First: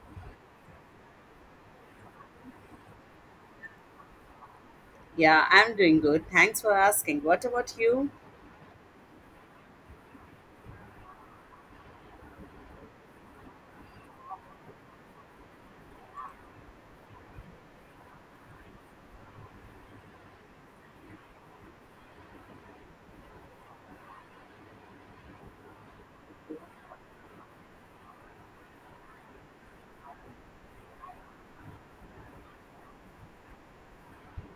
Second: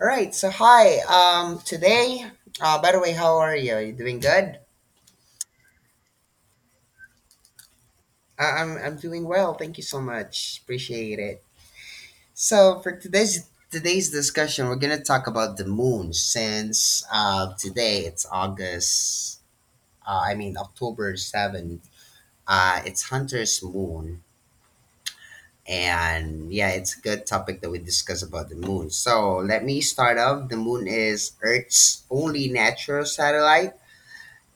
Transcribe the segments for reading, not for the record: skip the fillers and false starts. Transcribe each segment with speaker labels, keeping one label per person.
Speaker 1: All right. So hi. Today. By the way, how are you? You doing good?
Speaker 2: Yeah, I'm doing good. Thanks for asking. What about you?
Speaker 1: I'm doing well. Thank you so much. Appreciate it. So for today's discussion, we're gonna talk about the moon since today it's August. I mean October seventh. It's Hunter's moon, and yeah, it's a good topic that we discuss about the moon. So let me start off. The moon is Earth's only natural satellite.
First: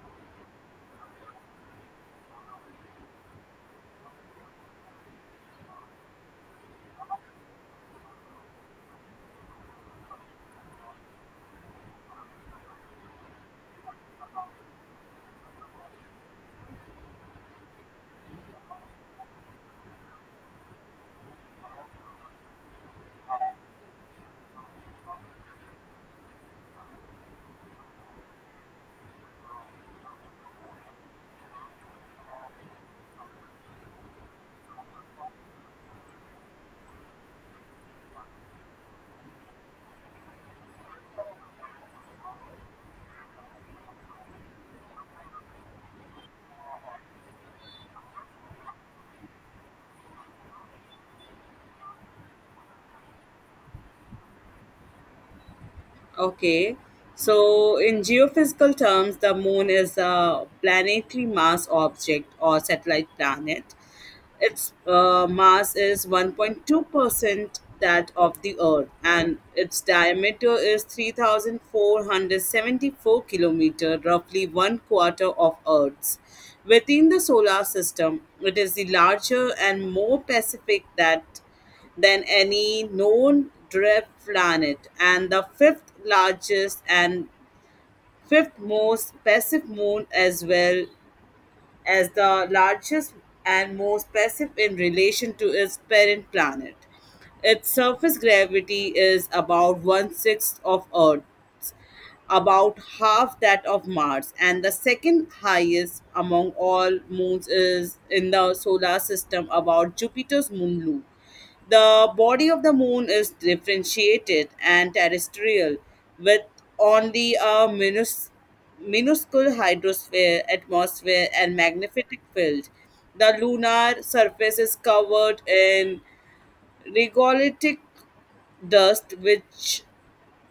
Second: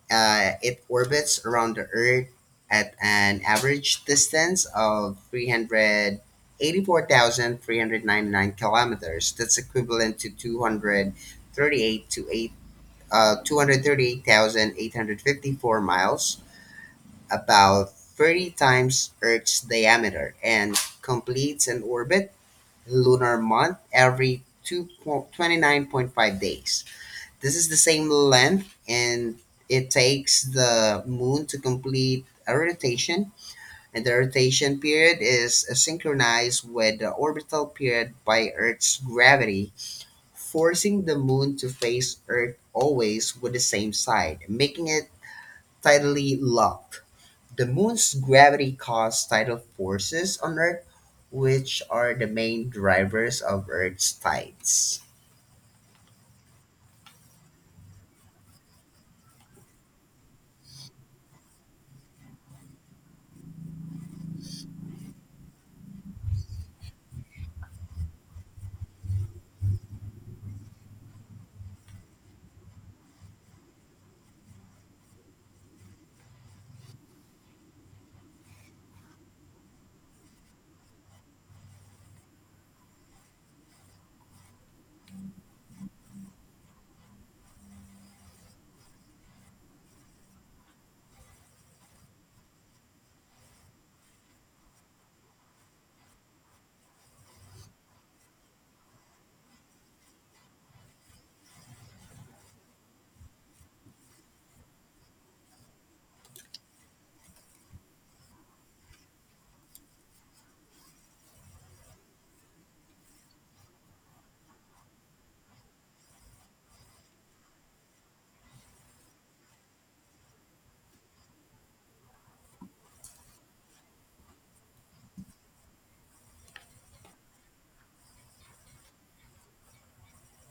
Speaker 1: It orbits around the Earth at an average distance of 384,399 kilometers. That's equivalent to 238 to 8, 238,854 miles, about 30 times Earth's diameter, and completes an orbit, lunar month every two 29.5 days. This is the same length, and it takes the moon to complete a rotation, and the rotation period is synchronized with the orbital period by Earth's gravity, forcing the moon to face Earth always with the same side, making it tidally locked. The moon's gravity causes tidal forces on Earth, which are the main drivers of Earth's tides.
Speaker 2: Okay. So, in geophysical terms, the moon is a planetary mass object or satellite planet. Its mass is 1.2% that of the Earth, and its diameter is 3,474 kilometer, roughly one quarter of Earth's. Within the solar system, it is the larger and more Pacific that than any known drift planet, and the fifth largest and fifth most passive moon as well as the largest and most passive in relation to its parent planet. Its surface gravity is about one sixth of Earth's, about half that of Mars, and the second highest among all moons is in the solar system, about Jupiter's moon Lu. The body of the moon is differentiated and terrestrial, with only a minuscule hydrosphere, atmosphere, and magnetic field. The lunar surface is covered in Regolithic dust, which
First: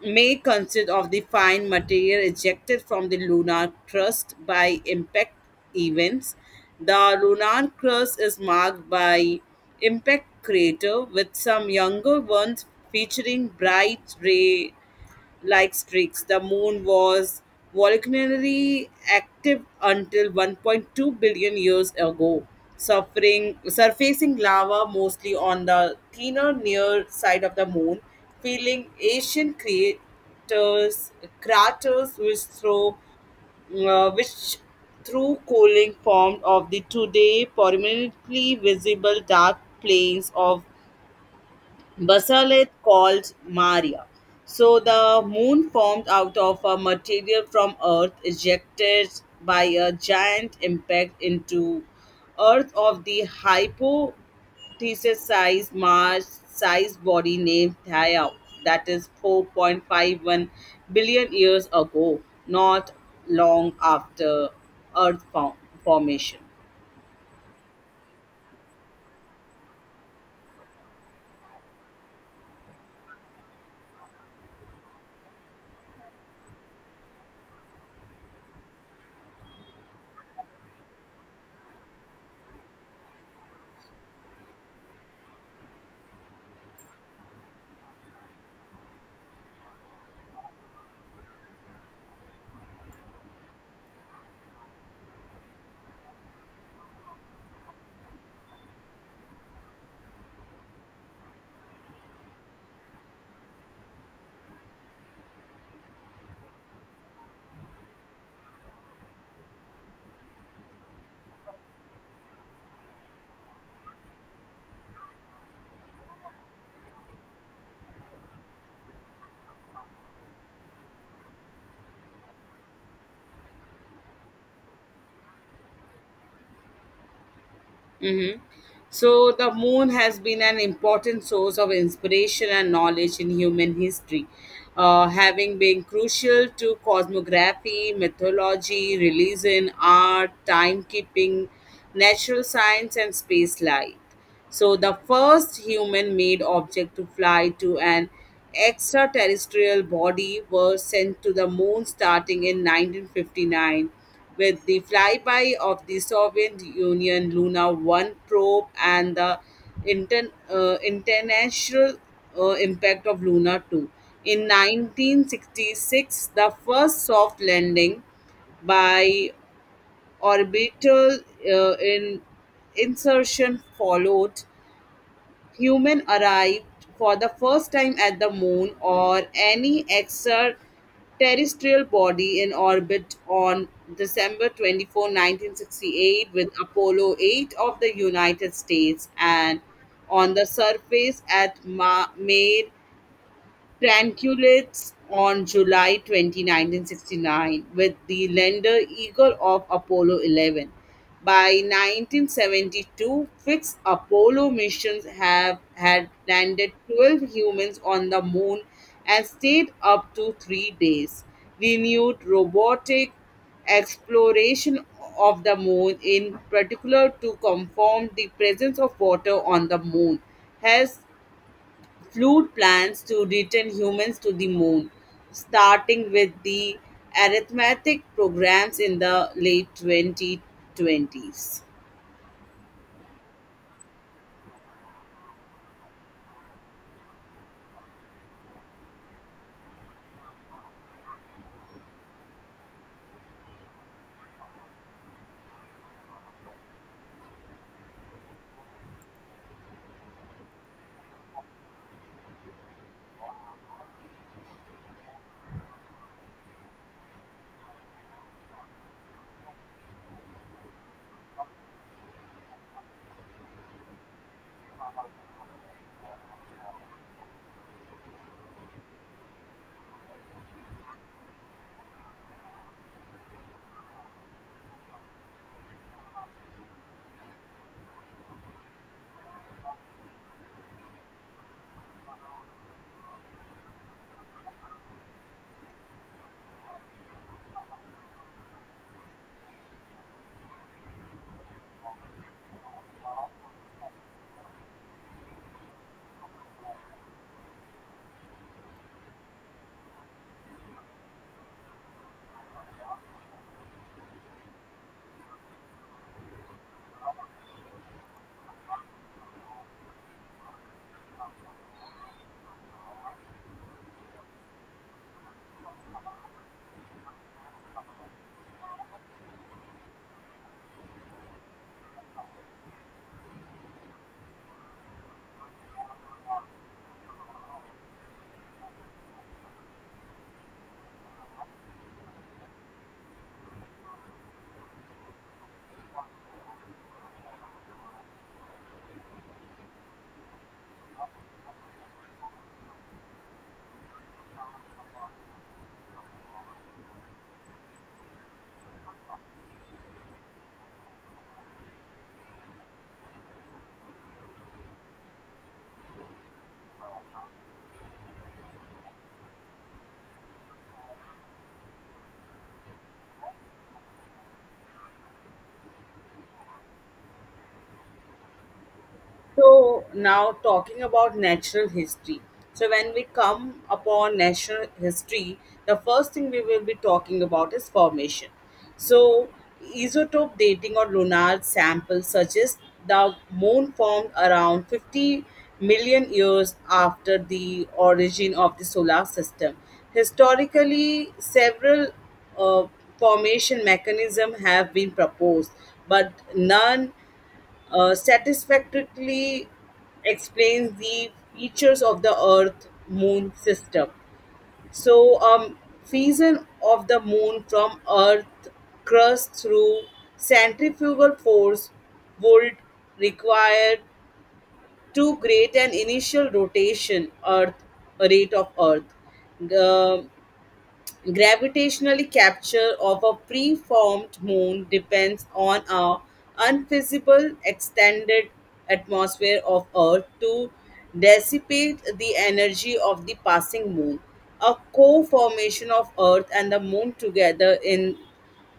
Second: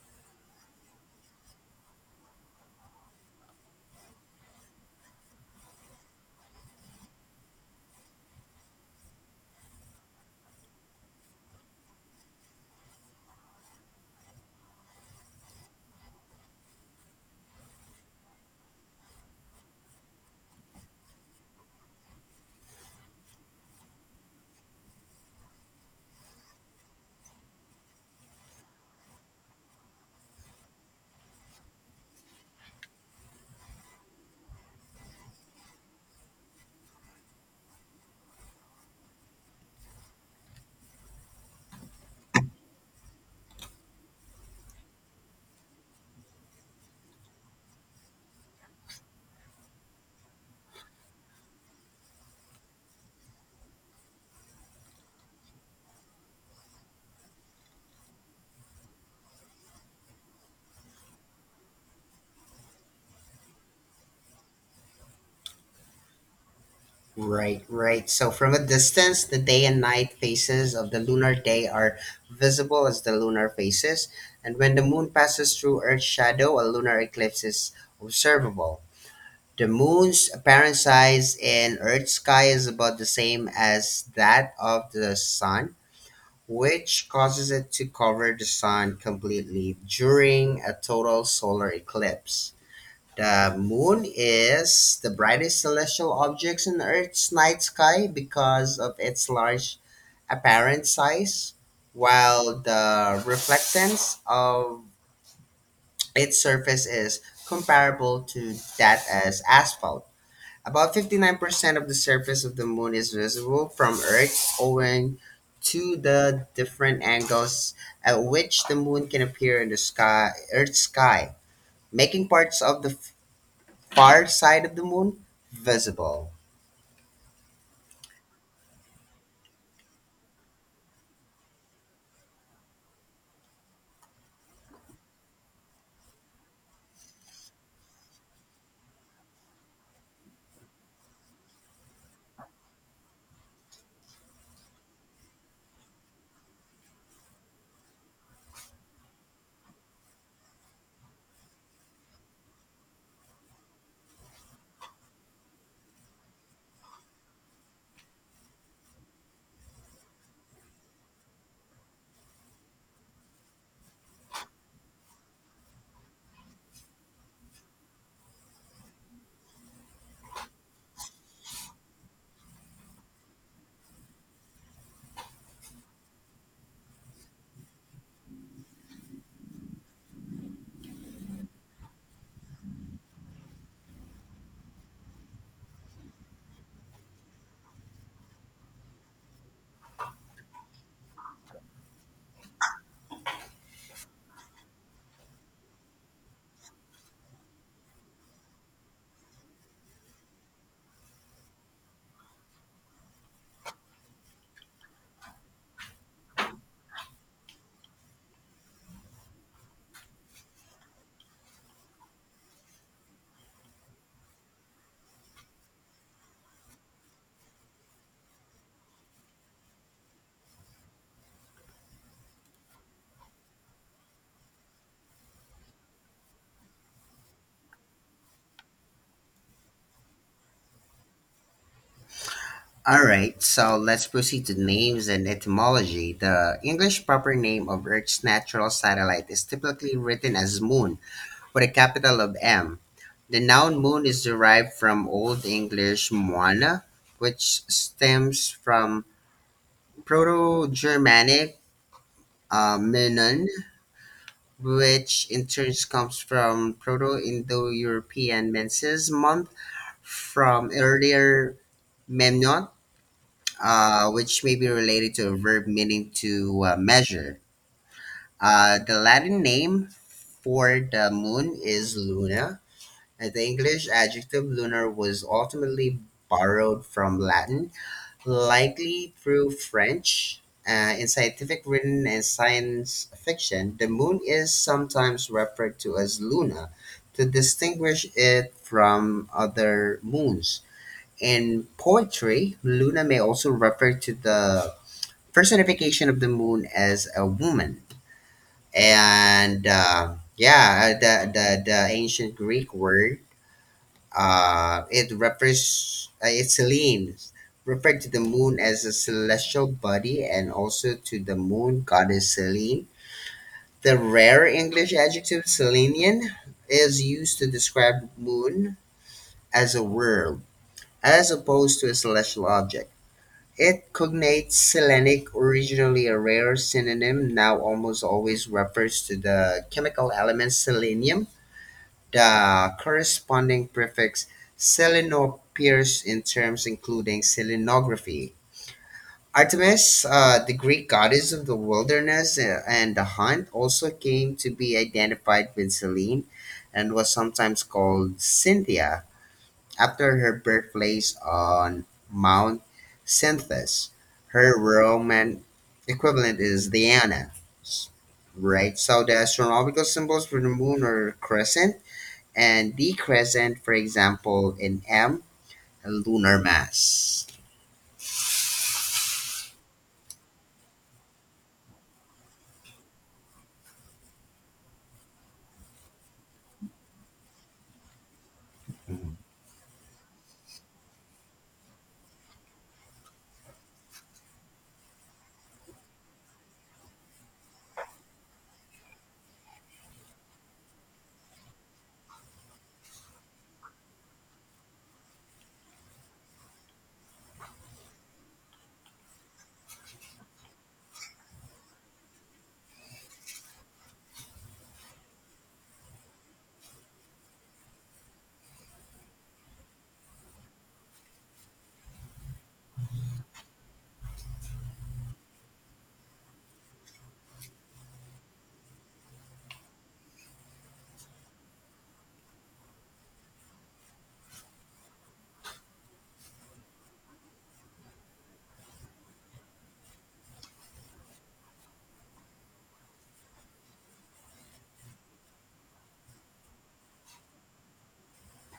Speaker 2: may consist of the fine material ejected from the lunar crust by impact events. The lunar crust is marked by impact crater with some younger ones featuring bright ray like streaks. The moon was volcanically active until 1.2 billion years ago, suffering, surfacing lava mostly on the thinner near side of the moon, filling ancient craters which uh, which through cooling formed of the today permanently visible dark plains of Basalith called Maria. So the moon formed out of a material from Earth ejected by a giant impact into Earth of the hypothesis size Mars sized body named Theia, that is 4.51 billion years ago, not long after Earth form- formation.
Speaker 1: Right, right. So from a distance, the day and night phases of the lunar day are visible as the lunar phases, and when the moon passes through Earth's shadow, a lunar eclipse is observable. The moon's apparent size in Earth's sky is about the same as that of the sun, which causes it to cover the sun completely during a total solar eclipse. The moon is the brightest celestial object in Earth's night sky because of its large apparent size, while the reflectance of its surface is comparable to that as asphalt. About 59% of the surface of the moon is visible from Earth owing to the different angles at which the moon can appear in the sky, Earth's sky, making parts of the far side of the moon visible.
Speaker 2: Hmm So, the moon has been an important source of inspiration and knowledge in human history, having been crucial to cosmography, mythology, religion, art, timekeeping, natural science, and space light. So, the first human made object to fly to an extraterrestrial body was sent to the moon starting in 1959 with the flyby of the Soviet Union Luna 1 probe and the international impact of Luna 2. In 1966, the first soft landing by orbital in insertion followed, human arrived for the first time at the moon or any extraterrestrial body in orbit on December 24, 1968 with Apollo 8 of the United States and on the surface at made Tranquillates on July 29, 1969, with the lander Eagle of Apollo 11. By 1972, six Apollo missions have had landed 12 humans on the moon and stayed up to 3 days. Renewed robotic exploration of the moon, in particular to confirm the presence of water on the moon, has flood plans to return humans to the moon, starting with the arithmetic programs in the late 2020s.
Speaker 1: All right, so let's proceed to names and etymology. The English proper name of Earth's natural satellite is typically written as moon with a capital of M. The noun moon is derived from Old English moana, which stems from Proto Germanic menon, which in turn comes from Proto Indo European menses month from earlier Memnon, which may be related to a verb meaning to measure. The Latin name for the moon is Luna, and the English adjective lunar was ultimately borrowed from Latin, likely through French. In scientific written and science fiction, the moon is sometimes referred to as Luna to distinguish it from other moons. In poetry, Luna may also refer to the personification of the moon as a woman. And yeah, the ancient Greek word, it refers, it's Selene, referred to the moon as a celestial body and also to the moon goddess Selene. The rare English adjective Selenian is used to describe moon as a world, as opposed to a celestial object. It cognates "selenic", originally a rare synonym, now almost always refers to the chemical element selenium. The corresponding prefix "seleno" appears in terms including selenography. Artemis, the Greek goddess of the wilderness and the hunt, also came to be identified with Selene and was sometimes called Cynthia. After her birthplace on Mount Cynthus, her Roman equivalent is Diana. Right, so the astronomical symbols for the moon are crescent and the crescent, for example, in M, lunar mass.
Speaker 2: So now talking about natural history. So when we come upon natural history, the first thing we will be talking about is formation.
Speaker 1: Mhm.
Speaker 2: So isotope dating or lunar samples suggest the moon formed around 50 million years after the origin of the solar system. Historically, several uh, formation mechanisms have been proposed, but none satisfactorily explains the features of the Earth Moon system. So, fission of the Moon from Earth crust through centrifugal force would require too great an initial rotation Earth rate of Earth. Um, Gravitational capture of a preformed moon depends on a unfeasible extended atmosphere of Earth to dissipate the energy of the passing moon. A co-formation of Earth and the moon together in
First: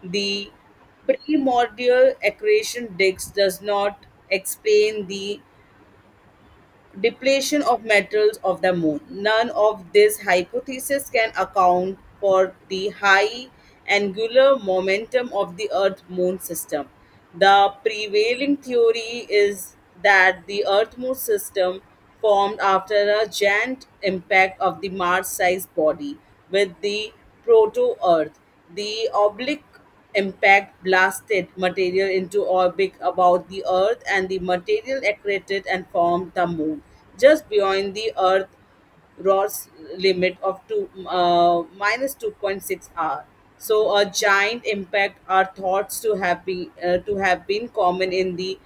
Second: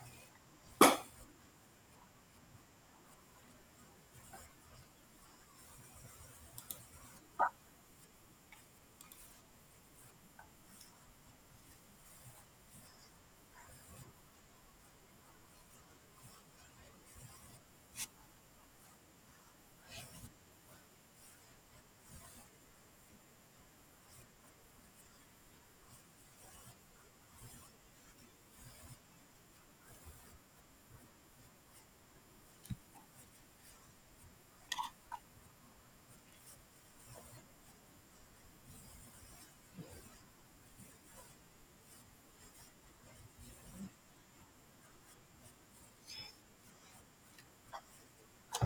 Speaker 2: the primordial accretion disk does not explain the depletion of metals of the moon. None of these hypotheses can account for the high angular momentum of the Earth moon system. The prevailing theory is that the Earth moon system formed after a giant impact of the Mars sized body with the proto Earth. The oblique impact blasted material into orbit about the Earth, and the material accreted and formed the Moon, just beyond the Earth Ross limit of two minus 2.6 R. So a giant impact are thought to have been common in the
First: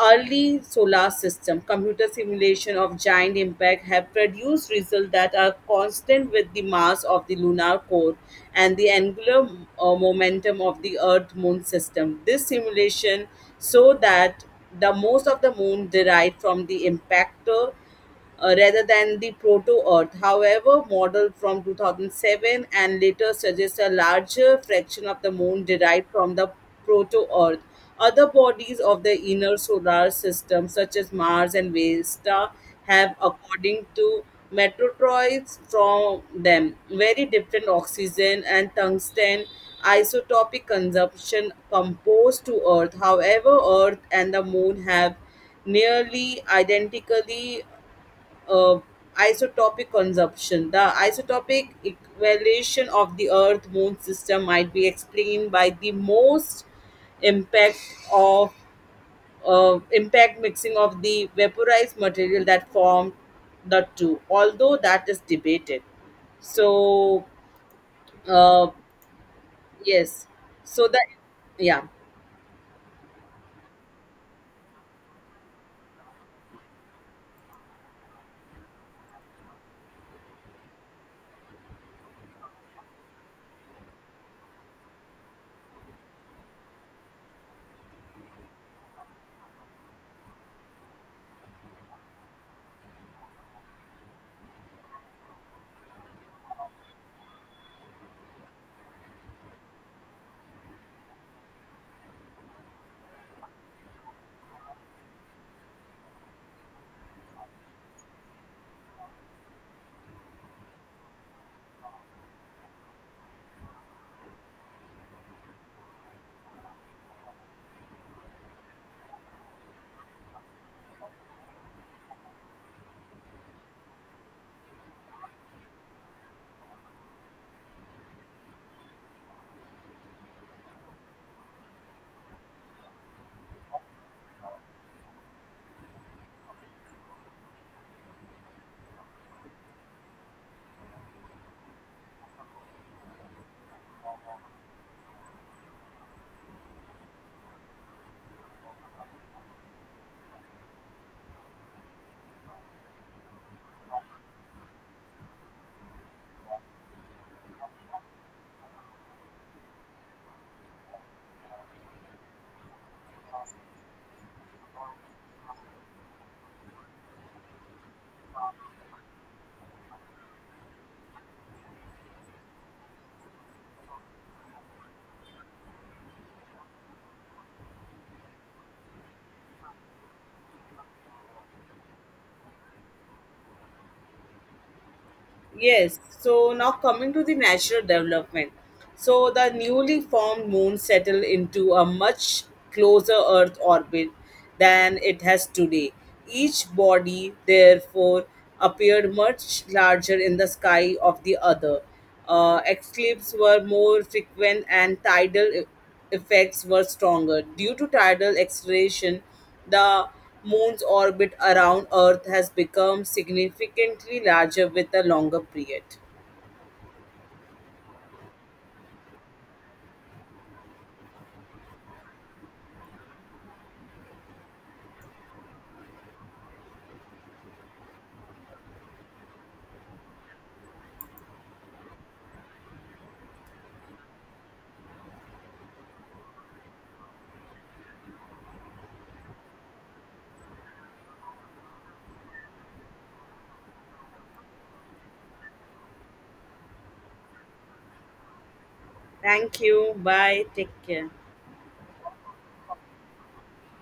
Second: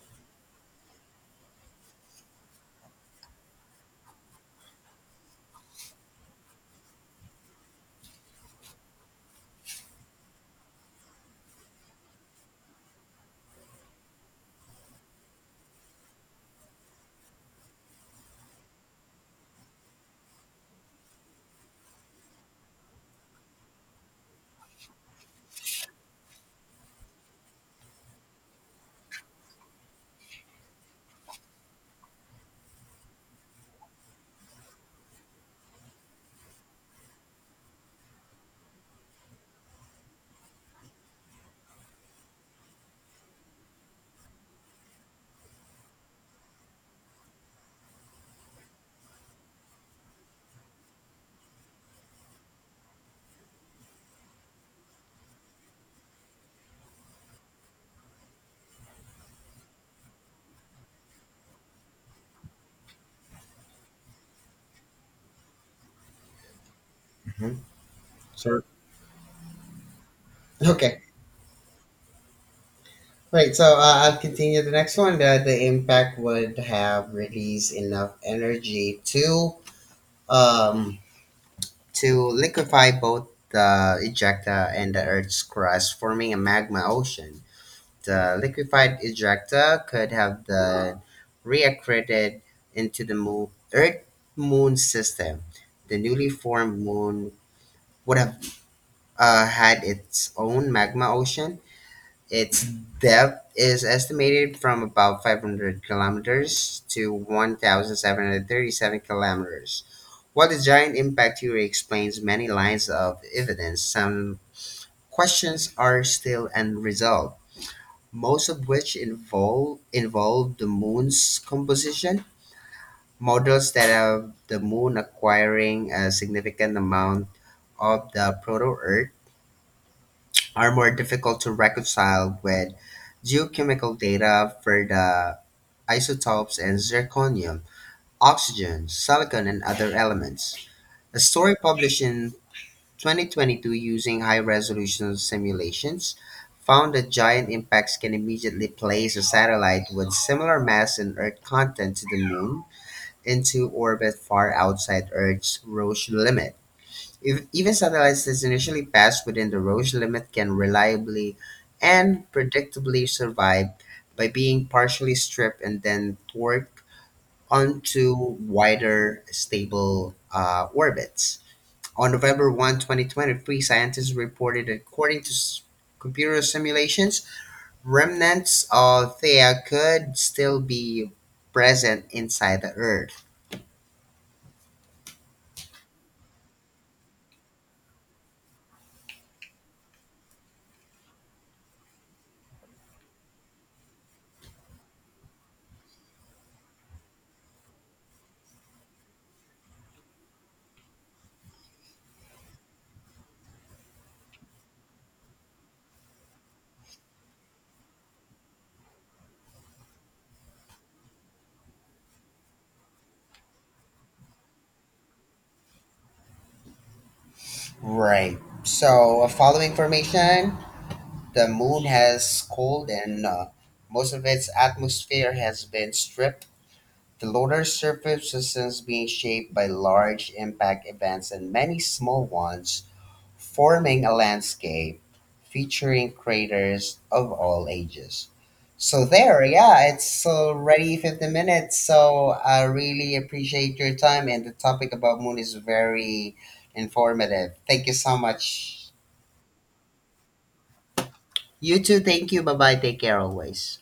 Speaker 2: early solar system. Computer simulation of giant impact have produced results that are constant with the mass of the lunar core and the angular momentum of the earth moon system. This simulation so that the most of the moon derived from the impactor, rather than the proto Earth. However, model from 2007 and later suggests a larger fraction of the moon derived from the proto Earth. Other bodies of the inner solar system, such as Mars and Vesta, have, according to metrotroids from them, very different oxygen and tungsten isotopic consumption composed to Earth. However, Earth and the Moon have nearly identically uh, isotopic consumption. The isotopic evaluation of the Earth Moon system might be explained by the most impact of impact mixing of the vaporized material that formed the two, although that is debated. So,
Speaker 1: Hmm. So.
Speaker 2: uh, yes, so that
Speaker 1: Okay.
Speaker 2: yeah,
Speaker 1: Right, so I'll continue the next one. The impact would have released enough energy um, to liquefy both the ejecta and the Earth's crust, forming a magma ocean. The liquefied ejecta could have the reaccreted into the moon, Earth Moon system. The newly formed moon would have had its own magma ocean, its depth is estimated from about 500 kilometers to 1,737 kilometers. While the giant impact theory explains many lines of evidence, some questions are still unresolved, most of which involve the moon's composition. Models that have the moon acquiring a significant amount of the proto Earth are more difficult to reconcile with geochemical data for the isotopes and zirconium, oxygen, silicon, and other elements. A story published in 2022 using high resolution simulations found that giant impacts can immediately place a satellite with similar mass and Earth content to the Moon into orbit far outside Earth's Roche limit. Even satellites that initially pass within the Roche limit can reliably and predictably survive by being partially stripped and then torqued onto wider, stable orbits. On November 1, 2023, scientists reported that according to computer simulations, remnants of Theia could still be present inside the Earth.
Speaker 2: Yes, so now coming to the natural development. So the newly formed moon settled into a much closer Earth orbit than it has today. Each body, therefore, appeared much larger in the sky of the other. Eclipses were more frequent and effects were stronger. Due to tidal acceleration, the moon's orbit around Earth has become significantly larger with a longer period.
Speaker 1: Right. So, following information. The moon has cold and most of its atmosphere has been stripped. The lunar surface is being shaped by large impact events and many small ones, forming a landscape featuring craters of all ages. So there, yeah, it's already 50 minutes. So I really appreciate your time and the topic about moon is very informative. Thank you so much.
Speaker 2: Thank you. Bye. Take care.
Speaker 1: You too, thank you. Bye-bye. Take care always.